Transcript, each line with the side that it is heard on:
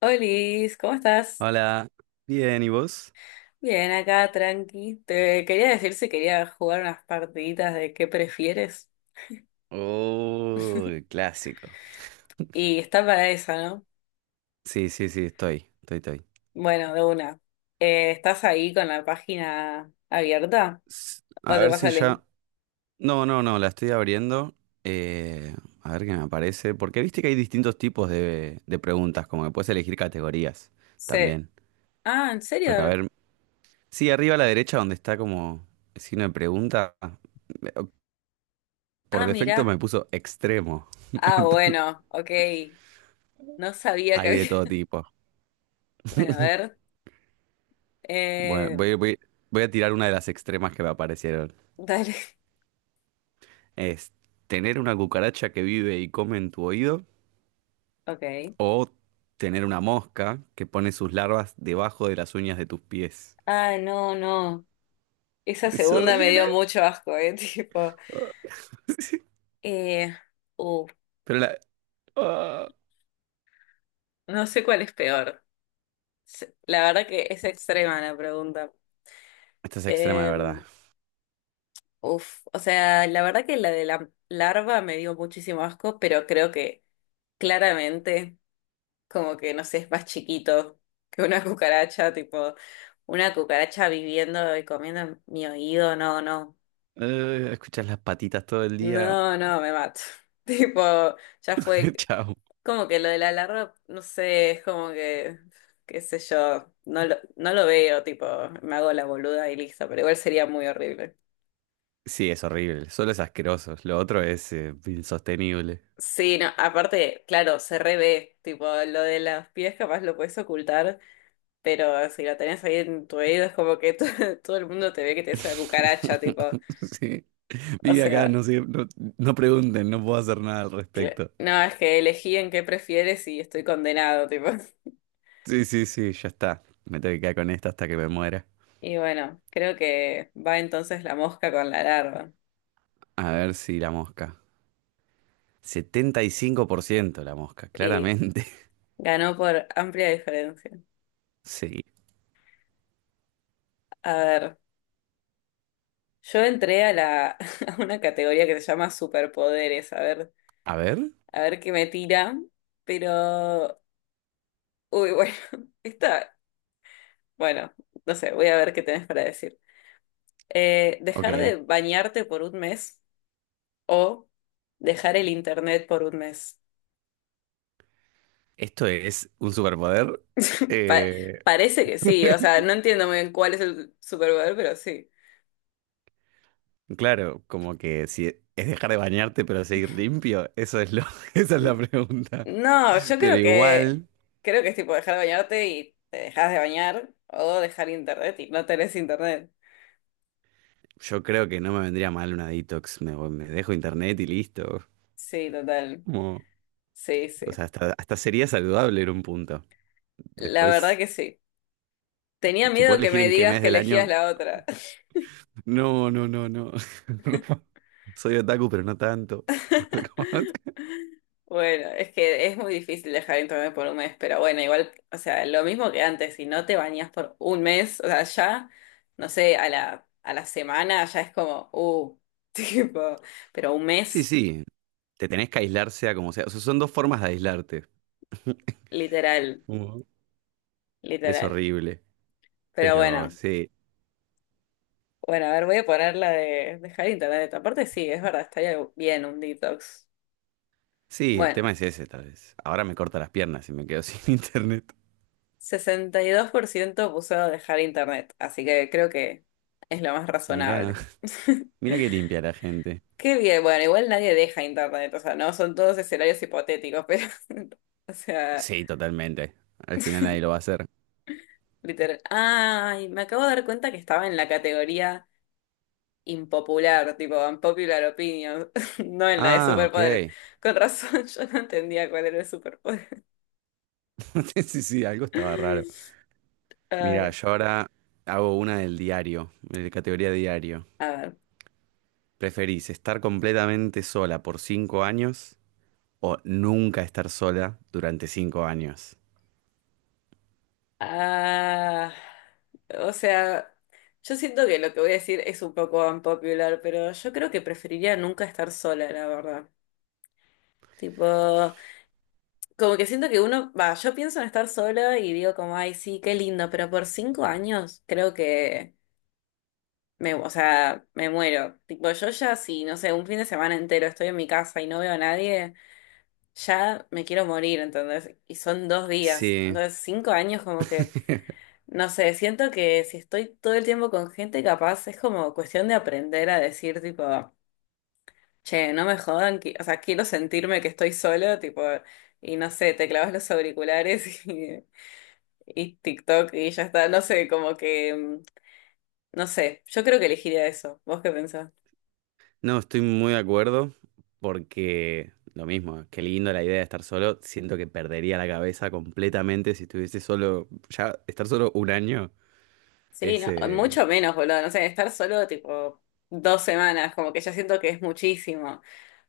left: Olis, ¿cómo estás?
right: Hola, bien, ¿y vos?
left: Bien, acá, tranqui. Te quería decir si quería jugar unas partiditas de qué prefieres.
right: Oh, clásico.
left: Y está para esa, ¿no?
right: Sí, sí, sí, estoy.
left: Bueno, de una. ¿Estás ahí con la página abierta? ¿O
right: A
left: te
right: ver
left: pasa
right: si
left: el link?
right: ya... No, no, no, la estoy abriendo. eh, a ver qué me aparece. Porque viste que hay distintos tipos de preguntas, como que puedes elegir categorías
left: Sí.
right: también.
left: Ah, ¿en
right: Pero a
left: serio?
right: ver, sí, arriba a la derecha donde está como el signo de pregunta, eh, por
left: Ah,
right: defecto
left: mirá.
right: me puso extremo.
left: Ah, bueno, ok. No sabía que
right: Hay de
left: había.
right: todo tipo.
left: Bueno, a ver.
right: Bueno,
left: Eh,
right: voy a tirar una de las extremas que me aparecieron.
left: dale.
right: Es tener una cucaracha que vive y come en tu oído
left: Ok.
right: o tener una mosca que pone sus larvas debajo de las uñas de tus pies.
left: Ah, no, no. Esa
right: Es
left: segunda me dio
right: horrible.
left: mucho asco, ¿eh? Tipo.
right: Ah, sí.
left: Eh. Uf.
right: Pero la... ah.
left: No sé cuál es peor. La verdad que es extrema la pregunta.
right: Esta es extrema de
left: Eh,
right: verdad.
left: uf, o sea, la verdad que la de la larva me dio muchísimo asco, pero creo que claramente, como que no sé, es más chiquito que una cucaracha, tipo, una cucaracha viviendo y comiendo en mi oído, no, no,
right: Escuchas las patitas todo el día.
left: no, no, me mato. Tipo, ya fue,
right: Chao.
left: como que lo de la larva, no sé, es como que, qué sé yo, no lo veo, tipo, me hago la boluda y listo, pero igual sería muy horrible.
right: Sí, es horrible. Solo es asqueroso. Lo otro es insostenible.
left: Sí, no, aparte, claro, se revé, tipo, lo de las pies capaz lo puedes ocultar, pero si lo tenés ahí en tu oído es como que todo el mundo te ve que te es una cucaracha, tipo,
right: Sí.
left: o
right: Vive acá,
left: sea,
right: no sé, no, no pregunten, no puedo hacer nada al respecto.
left: no, es que elegí en qué prefieres y estoy condenado, tipo.
right: Sí, sí, sí, ya está. Me tengo que quedar con esta hasta que me muera.
left: Y bueno, creo que va entonces la mosca con la larva.
right: A ver si la mosca. Setenta y cinco por ciento la mosca, claramente.
left: Ganó por amplia diferencia.
right: Sí.
left: A ver, yo entré a la a una categoría que se llama superpoderes,
right: A ver.
left: a ver qué me tira, pero uy, bueno, está, bueno, no sé, voy a ver qué tenés para decir. Dejar
right: Ok.
left: de bañarte por un mes o dejar el internet por un mes.
right: Esto es un superpoder.
left: Pa-
right: Eh,
left: parece que sí, o sea, no entiendo muy bien cuál es el superpoder, pero sí.
right: Claro, como que si es dejar de bañarte pero seguir limpio, esa es la pregunta.
left: No, yo
right: Pero
left: creo que
right: igual,
left: es tipo dejar de bañarte y te dejas de bañar o dejar internet y no tenés internet.
right: yo creo que no me vendría mal una detox. Me dejo internet y listo.
left: Sí, total.
right: Como,
left: Sí, sí.
right: o sea, hasta sería saludable en un punto.
left: La verdad
right: Después.
left: que sí. Tenía
right: Si puedo
left: miedo que
right: elegir
left: me
right: en qué
left: digas
right: mes
left: que
right: del
left: elegías
right: año.
left: la otra.
right: No, no, no, no. Soy otaku, pero no tanto. Como-
left: Bueno, es que es muy difícil dejar internet por un mes, pero bueno, igual, o sea, lo mismo que antes, si no te bañas por un mes, o sea, ya, no sé, a la semana ya es como, tipo, pero un
right: Sí,
left: mes,
right: sí. Te tenés que aislar sea como sea. O sea, son dos formas de aislarte.
left: literal,
right: Como- Es
left: literal.
right: horrible.
left: Pero
right: Pero
left: bueno.
right: sí.
left: Bueno, a ver, voy a poner la de dejar internet. Aparte, sí, es verdad, estaría bien un detox.
right: Sí, el
left: Bueno,
right: tema es ese, tal vez. Ahora me corta las piernas y me quedo sin internet.
left: 62% puso dejar internet, así que creo que es lo más
right: Mirá,
left: razonable.
right: mirá que limpia la gente.
left: Qué bien, bueno, igual nadie deja internet, o sea, no son todos escenarios hipotéticos, pero, o sea,
right: Sí, totalmente. Al final nadie lo va a hacer.
left: literal. Ay, me acabo de dar cuenta que estaba en la categoría impopular, tipo unpopular opinion, no en la de
right: Ah,
left: superpoderes.
right: ok.
left: Con razón, yo no entendía cuál era el superpoder.
right: Sí, sí, algo estaba raro. Mira,
left: Ay,
right: yo ahora hago una del diario, de categoría diario.
left: a ver.
right: ¿Preferís estar completamente sola por 5 años o nunca estar sola durante 5 años?
left: Ah, o sea, yo siento que lo que voy a decir es un poco unpopular, pero yo creo que preferiría nunca estar sola, la verdad. Tipo, como que siento que uno, va, yo pienso en estar sola y digo como, ay, sí, qué lindo, pero por 5 años creo que me, o sea, me muero. Tipo, yo ya si, no sé, un fin de semana entero estoy en mi casa y no veo a nadie, ya me quiero morir, entonces, y son 2 días.
right: Sí,
left: Entonces, 5 años como que no sé, siento que si estoy todo el tiempo con gente capaz, es como cuestión de aprender a decir, tipo, che, no me jodan, o sea, quiero sentirme que estoy solo, tipo, y no sé, te clavas los auriculares y TikTok y ya está, no sé, como que, no sé, yo creo que elegiría eso. ¿Vos qué pensás?
right: no, estoy muy de acuerdo porque lo mismo, qué lindo la idea de estar solo, siento que perdería la cabeza completamente si estuviese solo, ya estar solo un año
left: Sí,
right: es...
left: no, mucho menos, boludo, no sé, estar solo, tipo, 2 semanas, como que ya siento que es muchísimo.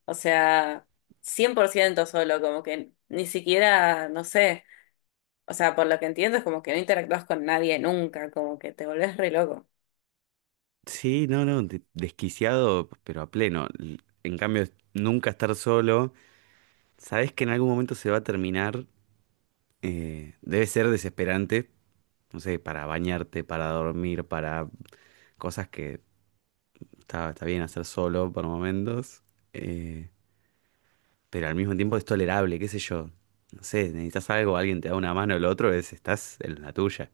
left: O sea, 100% solo, como que ni siquiera, no sé. O sea, por lo que entiendo es como que no interactúas con nadie nunca, como que te volvés re loco.
right: Sí, no, no, desquiciado, pero a pleno. En cambio, nunca estar solo, sabes que en algún momento se va a terminar, debe ser desesperante no sé, para bañarte, para dormir, para cosas que está bien hacer solo por momentos, eh, pero al mismo tiempo es tolerable, qué sé yo. No sé, necesitas algo, alguien te da una mano, el otro es, estás en la tuya.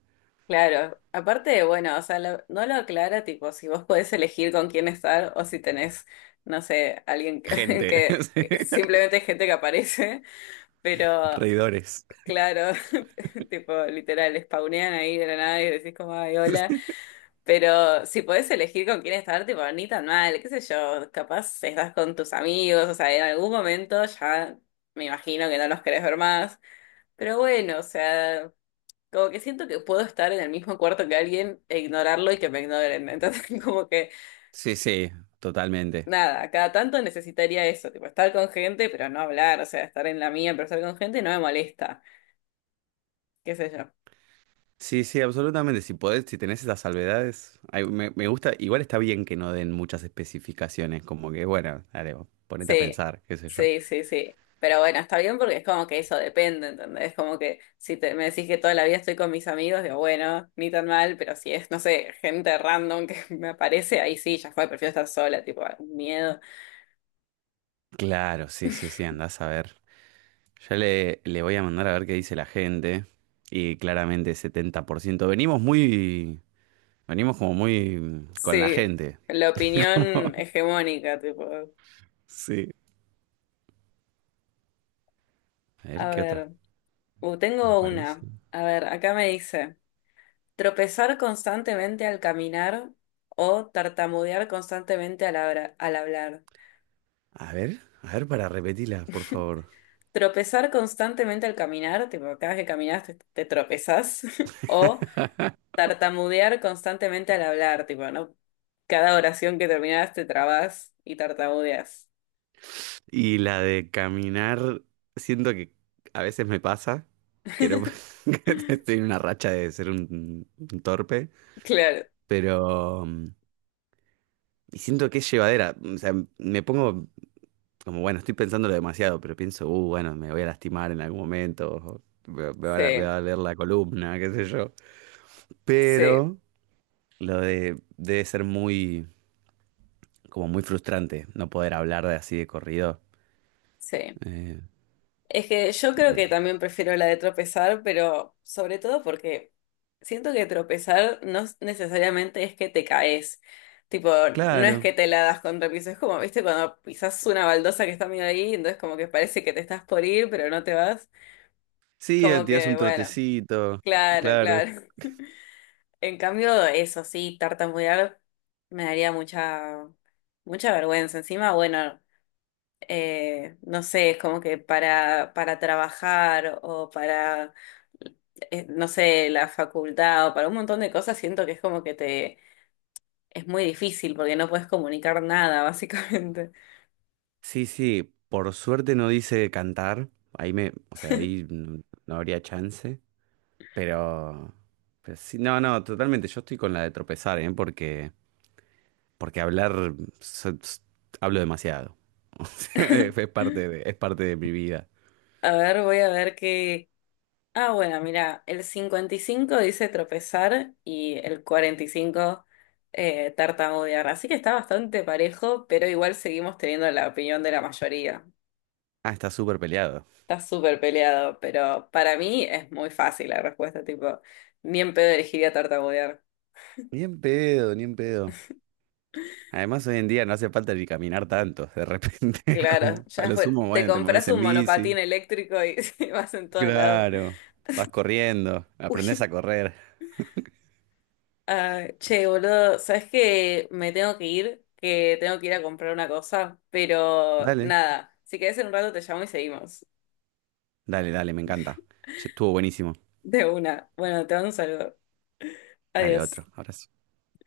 left: Claro, aparte, bueno, o sea, no lo aclara tipo si vos podés elegir con quién estar o si tenés, no sé, alguien
right: Gente, sí,
left: que simplemente es gente que aparece, pero
right: reidores.
left: claro, tipo literal, spawnean ahí de la nada y decís como, ay, hola, pero si podés elegir con quién estar, tipo, ni tan mal, qué sé yo, capaz estás con tus amigos, o sea, en algún momento ya me imagino que no los querés ver más. Pero bueno, o sea, como que siento que puedo estar en el mismo cuarto que alguien e ignorarlo y que me ignoren. Entonces, como que
right: Sí, sí, totalmente.
left: nada, cada tanto necesitaría eso, tipo estar con gente, pero no hablar, o sea, estar en la mía, pero estar con gente no me molesta, qué sé yo.
right: Sí, sí, absolutamente. Si podés, si tenés esas salvedades, ay, me gusta, igual está bien que no den muchas especificaciones, como que, bueno, dale, vos ponete a
left: Sí,
right: pensar, qué sé yo.
left: sí, sí, sí. Pero bueno, está bien porque es como que eso depende, ¿entendés? Como que si me decís que toda la vida estoy con mis amigos, digo, bueno, ni tan mal, pero si es, no sé, gente random que me aparece, ahí sí, ya fue, prefiero estar sola, tipo, miedo.
right: Claro, sí, sí, sí, andás a ver. Ya le voy a mandar a ver qué dice la gente. Y claramente 70% venimos muy. Venimos como muy con la
left: Sí,
right: gente.
left: la
right: Como-
left: opinión hegemónica, tipo.
right: sí. A ver
left: A
right: qué otras
left: ver, tengo una.
right: aparecen.
left: A ver, acá me dice, tropezar constantemente al caminar o tartamudear constantemente al hablar.
right: A ver para repetirla, por favor.
left: Tropezar constantemente al caminar, tipo, cada vez que caminas te tropezás, o tartamudear constantemente al hablar, tipo, ¿no? Cada oración que terminás te trabas y tartamudeas.
right: Y la de caminar. Siento que a veces me pasa. Que no. Que estoy en una racha de ser un torpe.
left: Claro,
right: Pero. Y siento que es llevadera. O sea, me pongo como bueno, estoy pensándolo demasiado, pero pienso, bueno, me voy a lastimar en algún momento, o me, me va a, me
left: sí,
right: va a doler la columna, qué sé yo.
left: sí,
right: Pero lo de debe ser muy, como muy frustrante no poder hablar de así de corrido.
left: sí.
right: Eh,
left: Es que yo creo
right: de-
left: que también prefiero la de tropezar, pero sobre todo porque siento que tropezar no es- necesariamente es que te caes. Tipo, no es
right: claro,
left: que te la das contra el piso, es como, viste, cuando pisas una baldosa que está medio ahí, entonces como que parece que te estás por ir, pero no te vas.
right: sí,
left: Como
right: tirás
left: que,
right: un
left: bueno,
right: trotecito,
left: claro,
right: claro.
left: claro. En cambio, eso sí, tartamudear me daría mucha, mucha vergüenza. Encima, bueno, no sé, es como que para trabajar o para, no sé, la facultad o para un montón de cosas, siento que es como que te, es muy difícil porque no puedes comunicar nada, básicamente.
right: Sí, sí, por suerte no dice cantar, ahí me, o sea, ahí no, no habría chance, pero, pero sí, no, no, totalmente, yo estoy con la de tropezar, ¿eh? Porque... Porque hablar, so- s- hablo demasiado. O sea, Es es parte de, es parte de mi vida.
left: A ver, voy a ver qué... Ah, bueno, mira, el 55 dice tropezar y el 45 tartamudear, así que está bastante parejo, pero igual seguimos teniendo la opinión de la mayoría.
right: Ah, está súper peleado.
left: Está súper peleado, pero para mí es muy fácil la respuesta, tipo, ni en pedo elegiría tartamudear.
right: Ni en pedo, ni en pedo. Además, hoy en día no hace falta ni caminar tanto. De repente,
left: Claro,
right: como a
left: ya
right: lo
left: fue.
right: sumo,
left: Te
right: bueno, te
left: compras
right: mueves en
left: un monopatín
right: bici.
left: eléctrico y vas en todos lados.
right: Claro, vas corriendo,
left: Uy,
right: aprendes a correr.
left: ah, che, boludo, ¿sabes que me tengo que ir, que tengo que ir a comprar una cosa? Pero
right: Dale,
left: nada, si querés en un rato te llamo y seguimos.
right: dale, dale, me encanta. Che, estuvo buenísimo.
left: De una. Bueno, te mando un saludo.
right: Dale,
left: Adiós.
right: otro. Ahora sí.